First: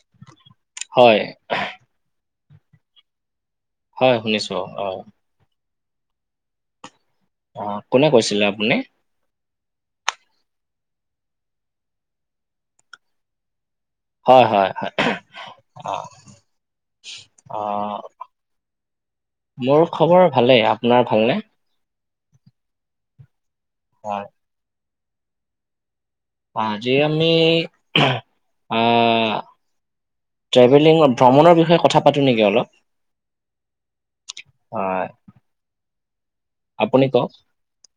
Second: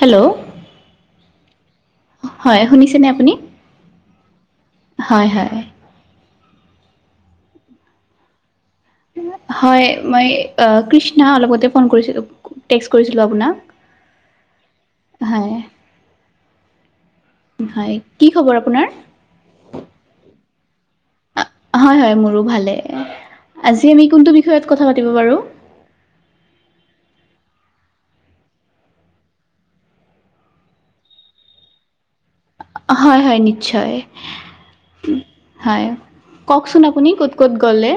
Hello? হয়। হয়, শুনিছেনে আপুনি? হয় শুনিছোঁ, অ'। হয় - হয়। অ' কোনে কৈছিলে আপুনি? হয়, মই অ' কৃষ্ণা, অলপ আগতে ফোন কৰিছিলোঁ। টেকচ কৰিছিলোঁ আপোনাক। হয় হয়-হয়-হয় অ', হয় কি খবৰ আপোনাৰ অ' মোৰ খবৰ ভালেই। আপোনাৰ ভালনে? হয়-হয় মোৰো ভালে, আজি আমি হয়, কোনটো বিষয়ত কথা পাতিব পাৰো? আজি আমি আ ট্ৰেভেলিং ভ্ৰমণৰ বিষয় কথা পাতো নেকি অলপ? হয়-হয় নিশ্চয় হয়, হয়। ককচোন আপুনি ক'ত-ক'ত গ'লে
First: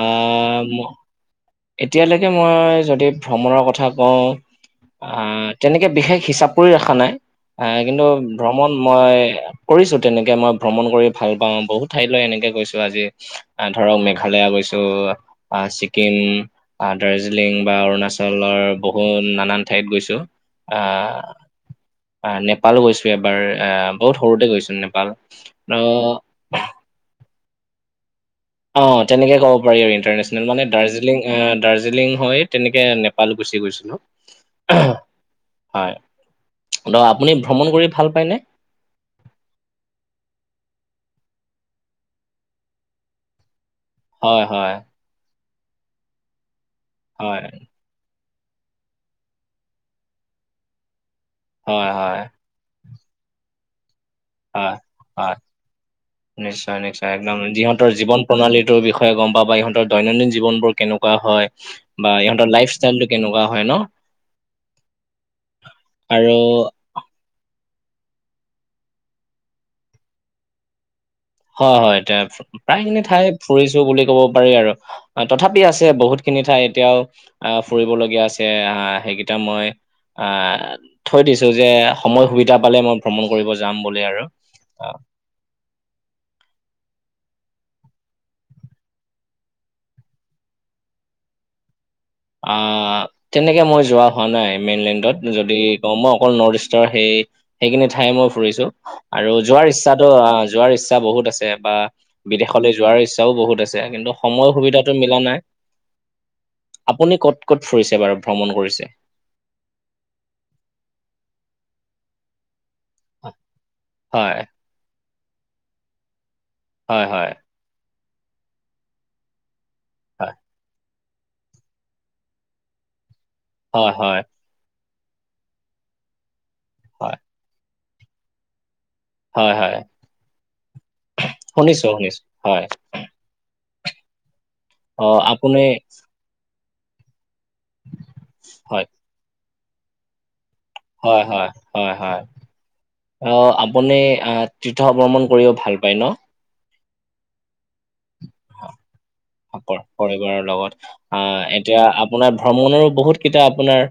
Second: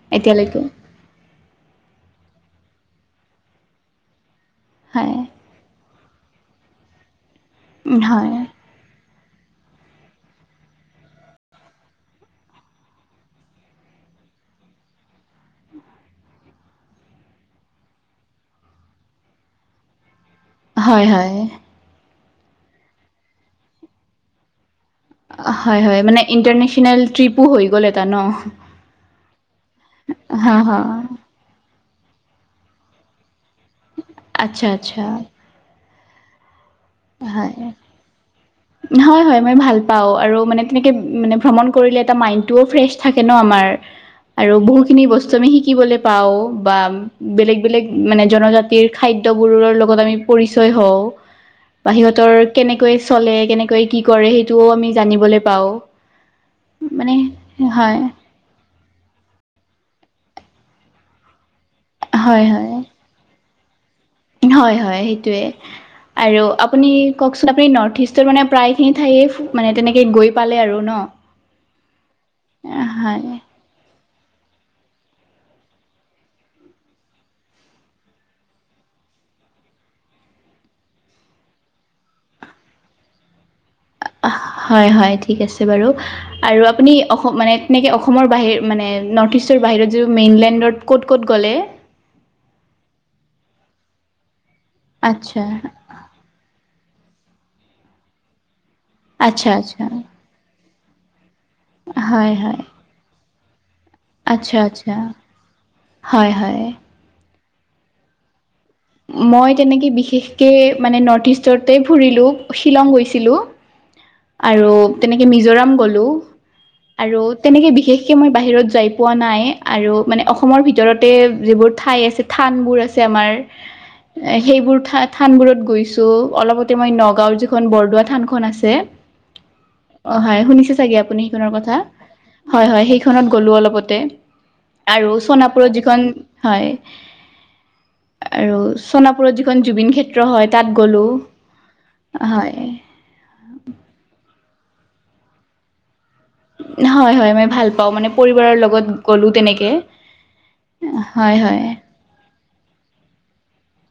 আহ, এতিয়ালৈকে? ম- এতিয়ালৈকে মই যদি ভ্ৰমণৰ কথা কও হয় অ' তেনেকে বিশেষ হিচাপ কৰি ৰাখা নাই আ, কিন্তু হয় ভ্ৰমণ মই কৰিছো তেনেকে মই ভ্ৰমণ কৰি ভাল পাও বহুত ঠাইলৈ এনেকে গৈছো আজি। আ' ধৰক মেঘালয়া গৈছো ছিকিম অ' দাৰ্জিলিং বা অৰুণাচলৰ বহুত নানান ঠাইত গৈছো। হয় হয় আহ, অ' নেপাল গৈছো এবাৰ আহ বহুত সৰুতে গৈছো নেপাল। হয়-হয় মানে ইণ্টাৰনেশ্যনেল ট্ৰিপো হৈ গ'ল এটা ন। অ' তেনেকে ক'ব পাৰি আৰু ইণ্টাৰনেশ্যনেল, হা মানে হা দাৰ্জী [unintelligible] দাৰ্জিলিং হয় তেনেকে নেপাল গুচি গৈছিলো। আচ্ছা আচ্ছা হয় ত আপুনি ভ্ৰমণ কৰি ভাল পায়নে? হয়-হয় মই ভাল পাওঁ, আৰু মানে তেনেকে মানে ভ্ৰমণ কৰিলে এটা মাইন্ডটোও ফ্ৰেছ থাকে ন আমাৰ। হয় আৰু হয় বহুখিনি বস্তু আমি শিকিবলৈ পাওঁ বা হয় বেলেগ-বেলেগ মানে জনজাতিৰ খাদ্য বোৰৰ লগত আমি পৰিচয় হও। হয়, বা হয়, সিহতৰ কেনেকৈ চলে কেনে কৈ কি কৰে সেইটোও হয়, আমি হয়, জানিবলৈ পাওঁ নিশ্চয়, নিশ্চয় মানে একদম যিহঁতৰ হয় জীৱন প্ৰণালীটোৰ বিষয়ে গম পাবা, ইহঁতৰ দৈনন্দিন জীৱনবোৰ কেনেকুৱা হয় বা হয় ইহঁতৰ হয় লাইফ চালটো কেনেকুৱা হয় ন? হয়, হয় সেইটোৱে আৰু আপুনি কওঁকচোন আপুনি নৰ্থ ইষ্টৰ মানে প্ৰায়খিনি ঠাইয়ে মানে তেনেকে গৈ পালে আৰু ন? হয়, হয় তে প্ৰায়খিনি ঠাই হয় ফুৰিছো বুলি ক'ব পাৰি আৰু। তথাপি আছে বহুত খিনি ঠাই এতিয়াও আ ফুৰিবলগীয়া আছে। আ সেইকেইটা মই আ থৈ দিছো যে সময় সুবিধা পালে মই ভ্ৰমণ কৰিব যাম বুলি আৰু। অহ হয়-হয় ঠিক আছে বাৰু। আৰু আপুনি অসম মানে তেনেকে অসমৰ বাহিৰ মানে নৰ্থ ইষ্টৰ বাহিৰত যিটো মেইনলেণ্ডত ক'ত- ক'ত গ'লে? আ, তেনেকে মই যোৱা হোৱা নাই মেইনলেণ্ডত। আচ্ছা যদি অ, মই অকল নৰ্থ ইষ্টৰ সেই সেইখিনি ঠাই মই ফুৰিছো। আৰু আচ্ছা যোৱাৰ আচ্ছা ইচ্ছাতো আ যোৱাৰ ইচ্ছা বহুত আছে বা হয় হয় বিদেশলৈ যোৱাৰ ইচ চাও বহুত আছে কিন্তু সময় আচ্ছা, সুবিধাটো আচ্ছা মিলা নাই হয়, হয়। আপুনি ক'ত-ক'ত ফুৰিছে বাৰু ভ্ৰমণ কৰিছে? মই তেনেকে বিশেষকে মানে নৰ্থ ইষ্টতে ফুৰিলো সিলং গৈছ হয়। আৰু তেনেকে মিজোৰাম গ'লো হয় আৰু হয় তেনেকে বিশেষ বাকী মই বাহিৰত যাই পোৱা নাই আৰু মানে হয় অসমৰ ভিতৰত তে যিবোৰ ঠাই আছে, থানবোৰ আছে আমাৰ হয়, হয়। সেইবোৰ থা-থানবোৰত গৈছো। অলপতে মই হয় নগাঁৱৰ যিখন বৰদোৱা থানখন আছে হয়, হয়। অ, হয় শুনিছে চাগে আপুনি সেইখনৰ কথা? শুনিছো শুনিছো হয়, হয় সেইখনত গ'লো অলপতে। অ আৰু আপুনি সোণাপুৰত যিখন হয়। আৰু হয় চণাপুৰত যিখন জুবিন খেত্ ত্ৰ হয়, তাত গ'লোঁ। হয় হয় হয় হয়। অ' আপুনি আ- তীৰ্থভ্ৰমণ কৰিব ভাল পায় ন'? হয় - হয়, মই ভাল পাওঁ, মানে পৰিবাৰৰ লগত গ'লোঁ তেনে পৰিবাৰৰ লগত। আ- এতিয়া আপোনাৰ ভ্ৰমণৰো বহুত কেইটা আপোনাৰ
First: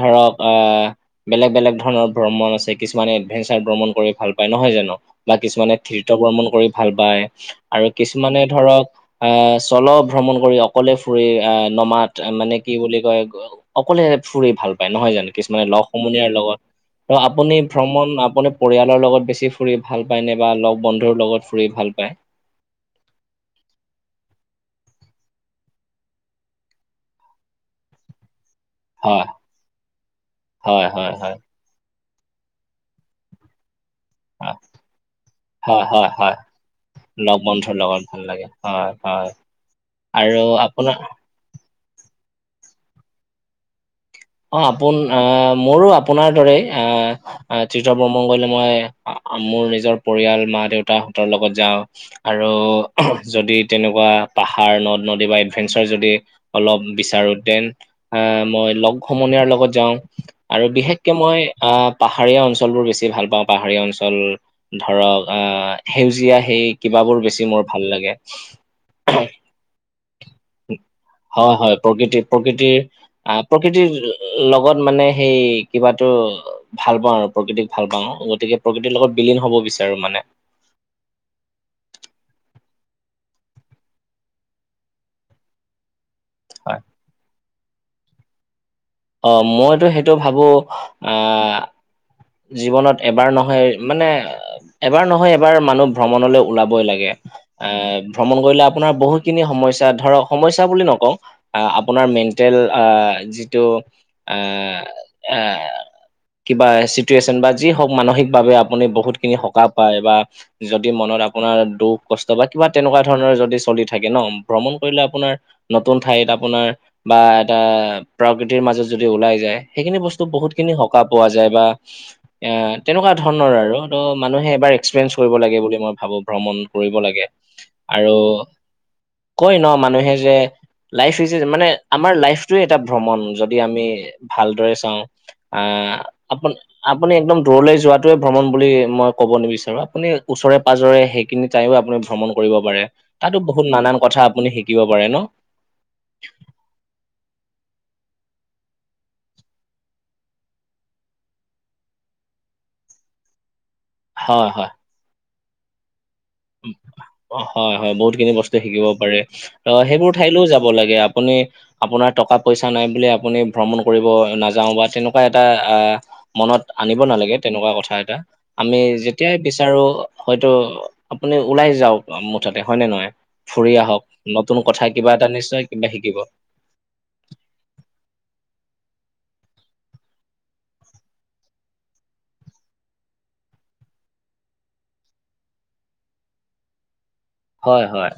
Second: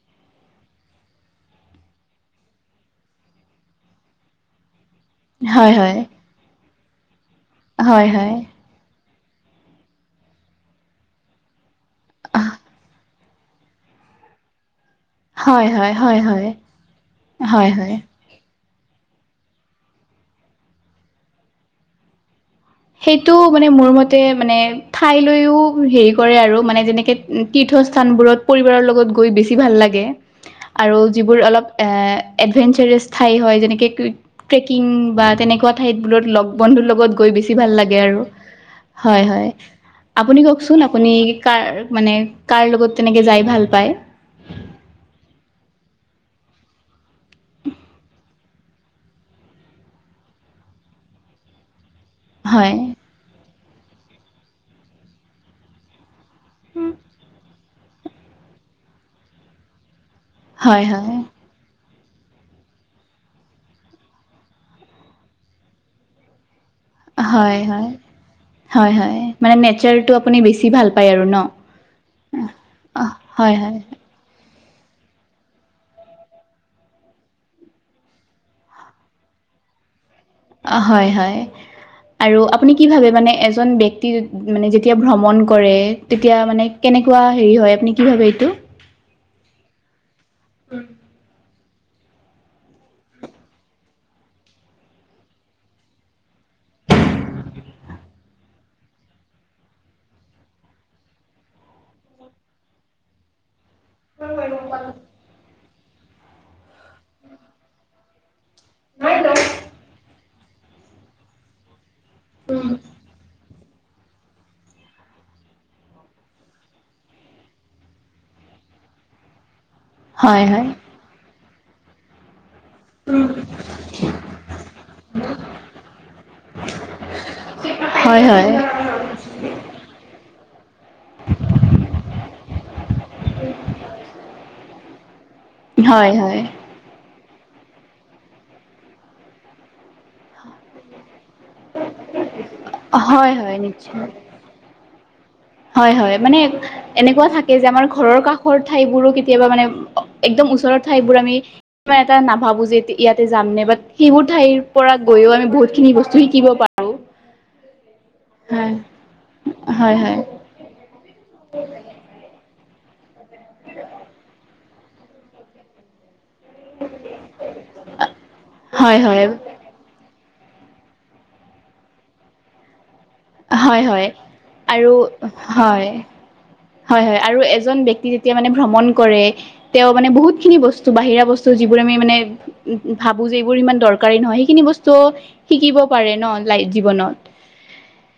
ধৰক আ বেলেগ - বেলেগ ধৰণৰ ভ্ৰমণ আছে। কিছুমানে এডভেঞ্চাৰ ভ্ৰমণ কৰি ভাল পায়, নহয় জানো? বা হয় কিছুমানে হয় তীৰ্থভ্ৰমণ কৰি ভাল পায়। আৰু হয় হয় কিছুমানে ধৰক আ- চ'ল' ভ্ৰমণ কৰি অকলে ফুৰি, আ- নমাদ, মানে কি বুলি কয় অকলে ফুৰি ভাল পায়, নহয় জানো? কিছুমানে হয় হয় লগ হয় হয় সমনীয়াৰ হয় লগত। তো আপুনি হয় হয় ভ্ৰমণ- আপুনি পৰিয়ালৰ লগত বেছি ফুৰি ভাল পায় নে বা লগ বন্ধুৰ লগত ফুৰি ভাল পায়? সেইটো মানে মোৰ মতে মানে ঠাইলৈও হেৰি কৰে আৰু, মানে যেনেকে তীৰ্থস্থানবোৰত পৰিবাৰৰ লগত হয় গৈ বেছি ভাল লাগে। হয় আৰু হয় হয় যিবোৰ অলপ এ- এডভেঞ্চাছাৰ ঠাই হয়, যেনেকে ক- হয় ট্ৰেকিং বা তেনেকুৱা হয় হয় হয় ঠাইতবোৰত লগ- বন্ধুৰ লগত গৈ লগ বেছি ভাল বন্ধুৰ লাগে লগত ভাল আৰু, লাগে হয় - হয়। আৰু আপুনি কওঁকচোন আপোনাৰ আপুনি কাৰ- মানে কাৰ লগত তেনেকে যাই ভাল পায়? অ', আপোন আ- মোৰো আপোনাৰ দৰেই। আ- তীৰ্থ ভ্ৰমণ কৰিলে মই মোৰ নিজৰ পৰিয়াল, মা-দেউতাহঁতৰ লগত যাওঁ। আৰু হয় যদি তেনেকুৱা পাহাৰ, নদ-নদী বা এডভেঞ্চাৰ যদি অলপ বিচাৰোঁ দেন, আ- মই লগ সমনীয়াৰ লগত যাওঁ। আৰু হয় বিশেষকে হয় মই আ- পাহাৰীয়া অঞ্চলবোৰ বেছি ভাল পাওঁ। পাহাৰীয়া অঞ্চল ধৰক আ- সেউজীয়া সেই কিবাবোৰ বেছি হয় মোৰ ভাল হয় লাগে। হয় হয় মানে নেচাৰটো আপুনি বেছি ভাল পায় আৰু ন হয় -হয়, প্ৰকৃতি- প্ৰকৃতিৰ অ আ- হয় হয় প্ৰকৃতিৰ লগত মানে সেই কিবাটো ভাল পাওঁ আৰু, প্ৰকৃতিক ভাল পাওঁ। গতিকে প্ৰকৃতিৰ লগত বিলীন হব বিচাৰোঁ মানে। অ' হয় - হয়। আৰু আপুনি কি ভাবে মানে এজন ব্যক্তি মানে যেতিয়া ভ্ৰমণ কৰে তেতিয়া মানে হয়। কেনেকুৱা হেৰি হয়, আপুনি কি ভাবে এইটো? অ' মইতো সেইটো ভাবোঁ আ জীৱনত এবাৰ নহয় মানে এবাৰ নহয় এবাৰ মানুহ ভ্ৰমণলৈ ওলাবই লাগে। অ'- ভ্ৰমণ কৰিলে আপোনাৰ বহুতখিনি সমস্যা ধৰক, সমস্যা বুলি নকওঁ। আ- আপোনাৰ মেণ্টেল আ- যিটো আ- আ- কিবা চি টোৱেশ্যন বা যি হওঁক, মানসিকভাৱে আপুনি বহুতখিনি সকাহ পায় বা যদি মনত আপোনাৰ দুখ কষ্ট বা কিবা তেনেকুৱা ধৰণৰ যদি চলি থাকে ন', ভ্ৰমণ কৰিলে আপোনাৰ নতুন ঠাইত আপোনাৰ বা এটা প্ৰকৃতিৰ মাজত যদি ওলাই যায় সেইখিনি বস্তু হয় হয়। বহুতখিনি সকাহ পোৱা যায় বা অ' তেনেকুৱা ধৰণৰ আৰু। তো মানুহে এবাৰ এক্সপিৰিয়েঞ্চ কৰিব লাগে বুলি মই ভাবোঁ। ভ্ৰমণ কৰিব লাগে। হয় আৰু - হয়। কয় ন' মানুহে যে লাইফ ইজ এ- মানে আমাৰ লাইফটোৱে এটা ভ্ৰমণ, যদি আমি ভালদৰে চাওঁ। আ- হয় হয়। আপুন আপুনি একদম দূৰলৈ যোৱাটোৱে ভ্ৰমণ বুলি মই কব নিবিচাৰোঁ। আপুনি ওচৰে-পাজৰে সে খিনি টাইমো আপুনি ভ্ৰমণ কৰিব পাৰে। হয় তাতো হয় বহুত নানান নিশ্চয়। কথা আপুনি শিকিব পাৰে ন'? হয় - হয়, মানে এনেকুৱা থাকে যে, আমাৰ ঘৰৰ কাষৰ ঠাইবোৰো কেতিয়াবা মানে একদম ওচৰৰ ঠাইবোৰ আমি ইমান এটা নাভাবোঁ যে ইয়াতে যাম নে, বাট সেইবোৰ হয় ঠাইৰ হয় পৰা গৈয়ো আমি বহুতখিনি বস্তু শিকিব পা হয়, হয় বহুতখিনি বস্তু শিকিব পাৰে। ত হয় সেইবোৰ হয়। ঠাইলৈও যাব লাগে। আপুনি আপোনাৰ টকা-পইচা নাই বুলি আপুনি ভ্ৰমণ কৰিব নাযাওঁ বা তেনেকুৱা এটা আ মনত আনিব নালাগে তেনেকুৱা কথা এটা। আমি হয় হয় যেতিয়াই বিচাৰো হয়তো আপুনি ওলাই যাওক মুঠতে হয়নে নহয়? ফুৰি হয় আহক, হয় নতুন আৰু কথা কিবা এটা নিশ্চয় হয় কিবা শিকিব। হয়, হয় আৰু এজন ব্যক্তি যেতিয়া মানে ভ্ৰমণ কৰে তেওঁ মানে বহুতখিনি বস্তু বাহিৰা বস্তু যিবোৰ আমি মানে উ ভাবো যে এইবোৰ ইমান দৰকাৰী নহয়। সেইখিনি বস্তুওঁ শিকিব পাৰে ন লাই জীৱনত। হয়, হয়।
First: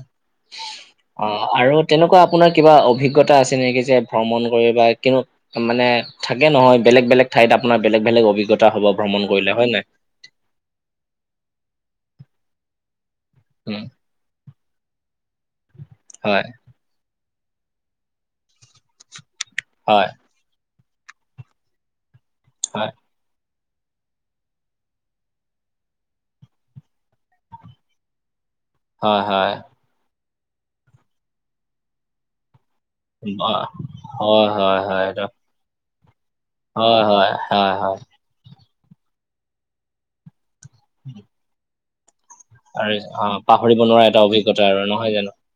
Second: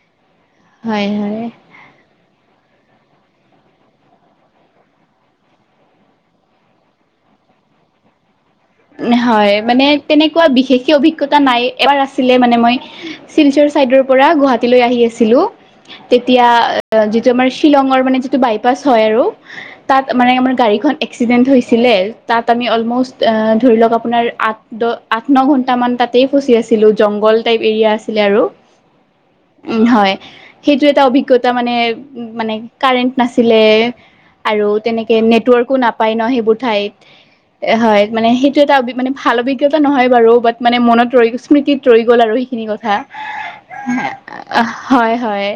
হয় অ হয় আৰু তেনেকুৱা আপোনাৰ কিবা অভিজ্ঞতা আছে নেকি যে ভ্ৰমণ কৰি বা কিনো মানে থাকে নহয় বেলেগ-বেলেগ ঠাইত আপোনাৰ বেলেগ-বেলেগ অভিজ্ঞতা হ'ব ভ্ৰমণ কৰিলে, হয় নাই? তেনেকুৱা বিশেষকে অভিজ্ঞতা নাই। এবাৰ আছিলে মানে মই চিলচৰ উম চাইডৰ পৰা গুৱাহাটীলৈ আহি আছিলো, হয় তেতিয়া যিটো আমাৰ শ্বিলঙৰ মানে যিটো বাইপাছ হয় আৰু তাত হয়, মানে আমাৰ গাড়ীখন এক্সিডেণ্ট হৈছিলে তাত আমি হয়, অলম'ষ্ট আ ধৰি লওক আপোনাৰ আঠ দ আঠ ন ঘন্ট মান তাতেই ফচি আছিলোঁ, জংঘল টাইপ এৰিয়া আছিলে আৰু। হয়-হয়। উম হয়। সেইটো এটা অভিজ্ঞতা মানে উ মানে কাৰেণ্ট উম, অ, নাছিলে হয়, আৰু হয়, হয়, তেনেকে এইটো নেটৱৰ্কো নাপায় ন সেইবোৰ ঠাইত। হয়, মানে সেই টো এটা মানে ভাল অভিজ্ঞতা নহয় বাৰু বাট মানে মনত ৰৈ স্মৃতিত ৰৈ গ'ল আৰু সি খিনি কথা। আৰু অ, পাহৰিব নোৱাৰা এটা অভিজ্ঞতা আৰু নহয় জানো? হয়-হয়-হয়,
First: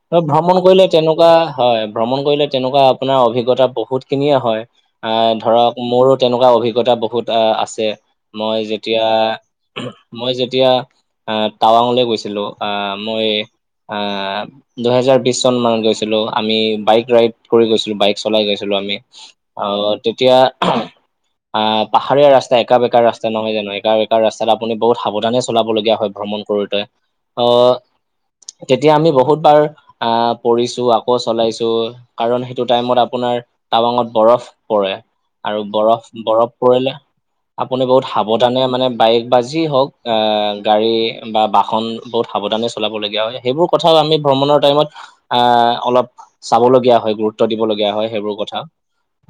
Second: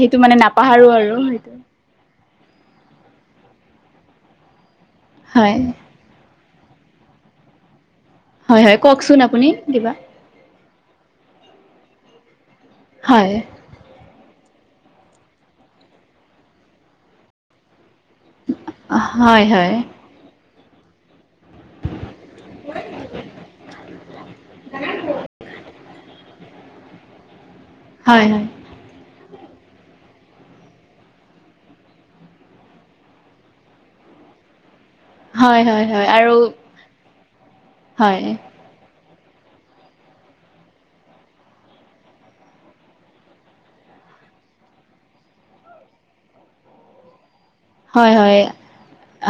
সেইটো ত' মানে ভ্ৰমণ কৰিলে নাপাহৰোঁ আৰু তেনেকুৱা সেইটো। হয়, ভ্ৰমণ কৰিলে তেনেকুৱা আপোনাৰ অভিজ্ঞতা বহুতখিনিয়ে হয়, আহ হয় ধৰক মোৰ তেনেকুৱা অভিজ্ঞতা বহুত আছে, হয় মই হয় যেতিয়া কওকচোন আপুনি কিবা মই যেতিয়া আ টাৱাংলৈ গৈছিলোঁ, আহ মই হয় আহ দুহেজাৰ বিছ চনমানত গৈছিলোঁ, আমি বাইক ৰাইড কৰি গৈছিলোঁ, বাইক চলাই গৈছিলোঁ আমি। হয় হয় আহ তেতিয়া আহ পাহাৰীয়া ৰাস্তা একা-বেকা ৰাস্তা নহয় জানো, একা-বেকা ৰাস্তাত আপুনি বহুত সাৱধানে চলাবলগীয়া হয় কৰোঁতে, অ' হয়-হয়। তেতিয়া আমি বহুতবাৰ আহ পৰিছোঁ, আকৌ চলাইছোঁ, কাৰণ সেইটো টাইমত আপোনাৰ টাবাঙত বৰফ পৰে, হয় আৰু হয় হয় আৰু বৰফ-বৰফ পৰিলে আপুনি বহুত হয় সাৱধানে মানে বাইক বা যি হওঁক, আহ গাড়ী বা বাহন বহুত সাৱধানে চলাবলগীয়া হয়। সেইবোৰ কথা আমি ভ্ৰমণৰ টাইমত আহ অলপ চাবলগীয়া হয়, গুৰুত্ব দিবলগীয়া হয় সেইবোৰ কথা।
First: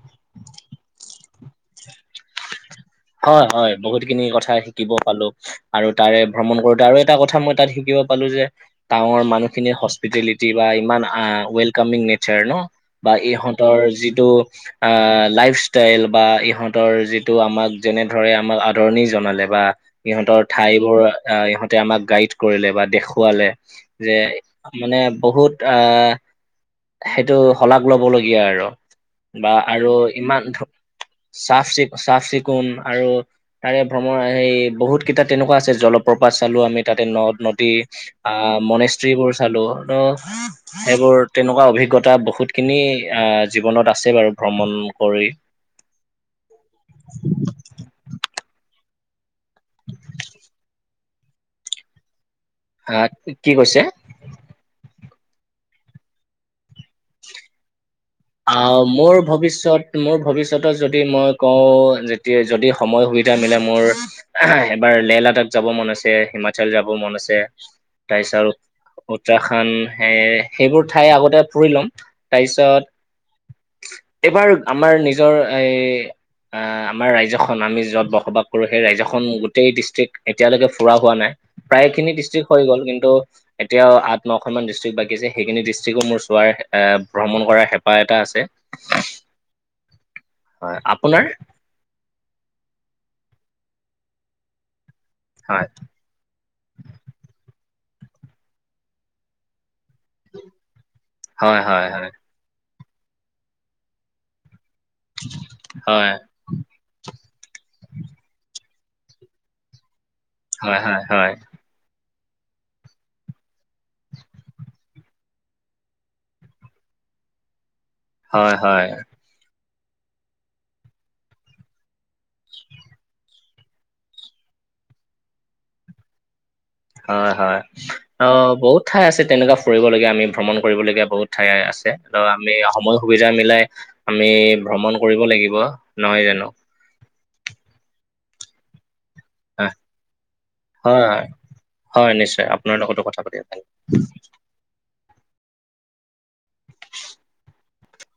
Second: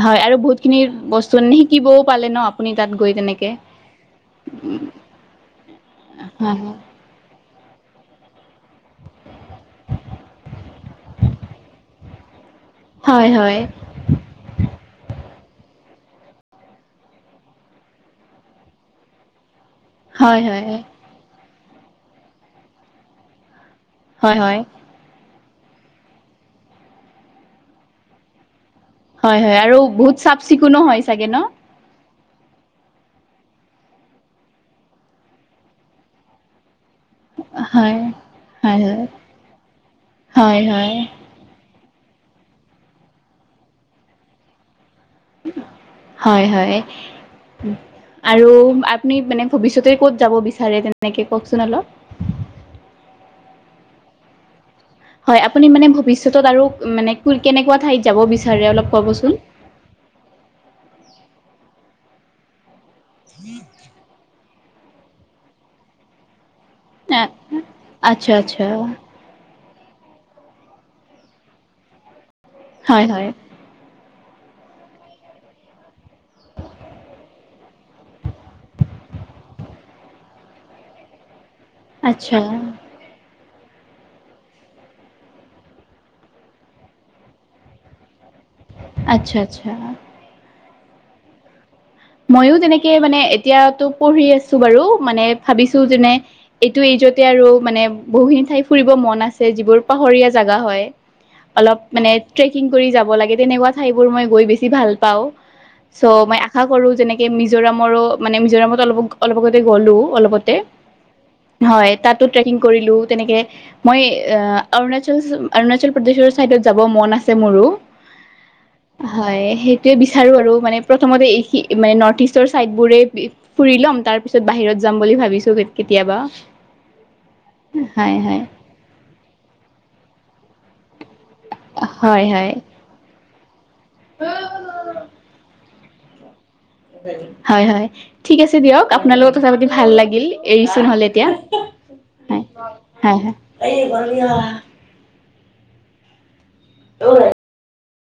হয় আৰু বহুতখিনি বস্তু এনেই শিকিবও পালে ন আপুনি তাত গৈ হয় তেনেকে? হয় বহুতখিনি কথা শিকিব পালো। আৰু তাৰে ভ্ৰমণ হয় কৰোঁতে আৰু এটা কথা মই তাত শিকিব পালো যে টাৱাংৰ মানুহখিনিৰ হস্পিটেলিটি বা ইমান আহ ৱেলকামিং নেচাৰ ন? বা হয় হয় ইহঁতৰ যিটো আহ লাইফষ্টাইল বা ইহঁতৰ যিটো আমাক যেনে ধৰে আমাক আদৰণি জনালে বা হয় ইহঁতৰ হয় হয় ঠাইবোৰ ইহঁতে আমাক গাইড কৰিলে বা দেখুৱালে যে হয় হয় মানে বহুত আহ সেইটো শলাগ লবলগীয়া আৰু। হয় বা হয় আৰু বহুত চাফ ইমান ধু চিকুণো হয় চাগে ন চাফ-চিকুণ চাফ-চিকুণ আৰু তাৰে ভ্ৰমণ সেই বহুত কেইটা তেনেকুৱা আছে জলপ্ৰপাত চালোঁ আমি তাতে নদ-নদী হয়, আহ হয়, হয়, মনেস্ত্ৰীবোৰ চালোঁ, ত হয়, হয়, সেইবোৰ তেনেকুৱা অভিজ্ঞতা বহুতখিনি আহ জীৱনত আছে বাৰু ভ্ৰমণ কৰি হয়-হয়। আৰু আপুনি মানে ভৱিষ্যতে ক'ত যাব বিচাৰে তেনেকে কওঁকচোন অলপ? হা, কি কৈছে? হয় আপুনি মানে ভৱিষ্যতত আৰু মানে কোন কেনেকুৱা ঠাইত যাব বিচাৰে আহ অলপ মোৰ ক'বচোন? ভৱিষ্যত মোৰ ভৱিষ্যতত যদি মই কওঁ যেতিয়া যদি সময় সুবিধা মিলে মোৰ এবাৰ লেহ লাডাক যাব মন আছে, হিমাচল যাব মন আছে, তাৰ আচ্ছা, পিছত আচ্ছা, উত্তৰাখণ্ড সেই সেইবোৰ ঠাই আগতে ফুৰি ল'ম তাৰপিছত হয়-হয়। এইবাৰ আমাৰ নিজৰ এই আহ আমাৰ ৰাজ্যখন আমি যত বসবাস কৰো, সেই ৰাজ্যখন গোটেই ডিষ্ট্ৰিক্ট এতিয়ালৈকে ফুৰা হোৱা নাই। প্ৰায়খিনি আচ্ছা, ডিষ্ট্ৰিক্ট হৈ গ'ল, কিন্তু এতিয়াও আঠ, নখনমান ডিষ্ট্ৰিক বাকী আছে সেইখিনি ডিষ্ট্ৰিকো মোৰ চোৱাৰ এ ভ্ৰমণ কৰাৰ হেঁপাহ এটা আছে। আচ্ছা-আচ্ছা। হয়, আপোনাৰ মইয়ো তেনেকে মানে, এতিয়াতো পঢ়ি আছো বাৰু মানে হয় ভাবিছো যেনে। এইটো এইজতে আৰু মানে বহুখিনি ঠাই ফুৰিব মন আছে, যিবোৰ পাহৰীয়া জেগা হয়। হয় অলপ হয় মানে হয় ট্ৰেকিং কৰি যাব লাগে তেনেকুৱা ঠাইবোৰ মই গৈ বেছি ভাল পাও চ হয় মই আহি কৰো যেনেকে মিজোৰামৰো মানে মিজোৰামত অলপ-অলপ আগতে গ'লো, অলপ হয়-হয়-হয়। হয়, তাতো ট্ৰেকিং কৰিলো তেনেকে মই অৰুণাচল-অৰুণাচল প্ৰদেশৰ চাইডত যাব মন আছে মোৰো। হয়-হয়। হয়, সেইটোৱে বিচাৰো আৰু মানে প্ৰথমতে এই মানে নৰ্থ ইষ্টৰ চাইদবোৰে ফুৰি ল'ম। তাৰ পিছত বাহিৰত যাম বুলি ভাবিছো কেতিয়াবা। হয়-হয়, হয় অ, হয় বহুত ঠাই আছে তেনেকুৱা ফুৰিবলগীয়া, আমি ভ্ৰমণ কৰিবলগীয়া বহুত। ঠাই আছে, ত' হয় আমি হয় সময় সুবিধা মিলাই আমি ভ্ৰমণ কৰিব লাগিব। নহয় জানো। হয়-হয় ঠিক আছে দিয়ক, আপোনালোকক কথা পাতি ভাল লাগিল, এৰিছো হয় নহ'লে হয় এতিয়া। হয়, নিশ্চয় আপোনাৰ লগতো কথা পাতি ভাল অ'।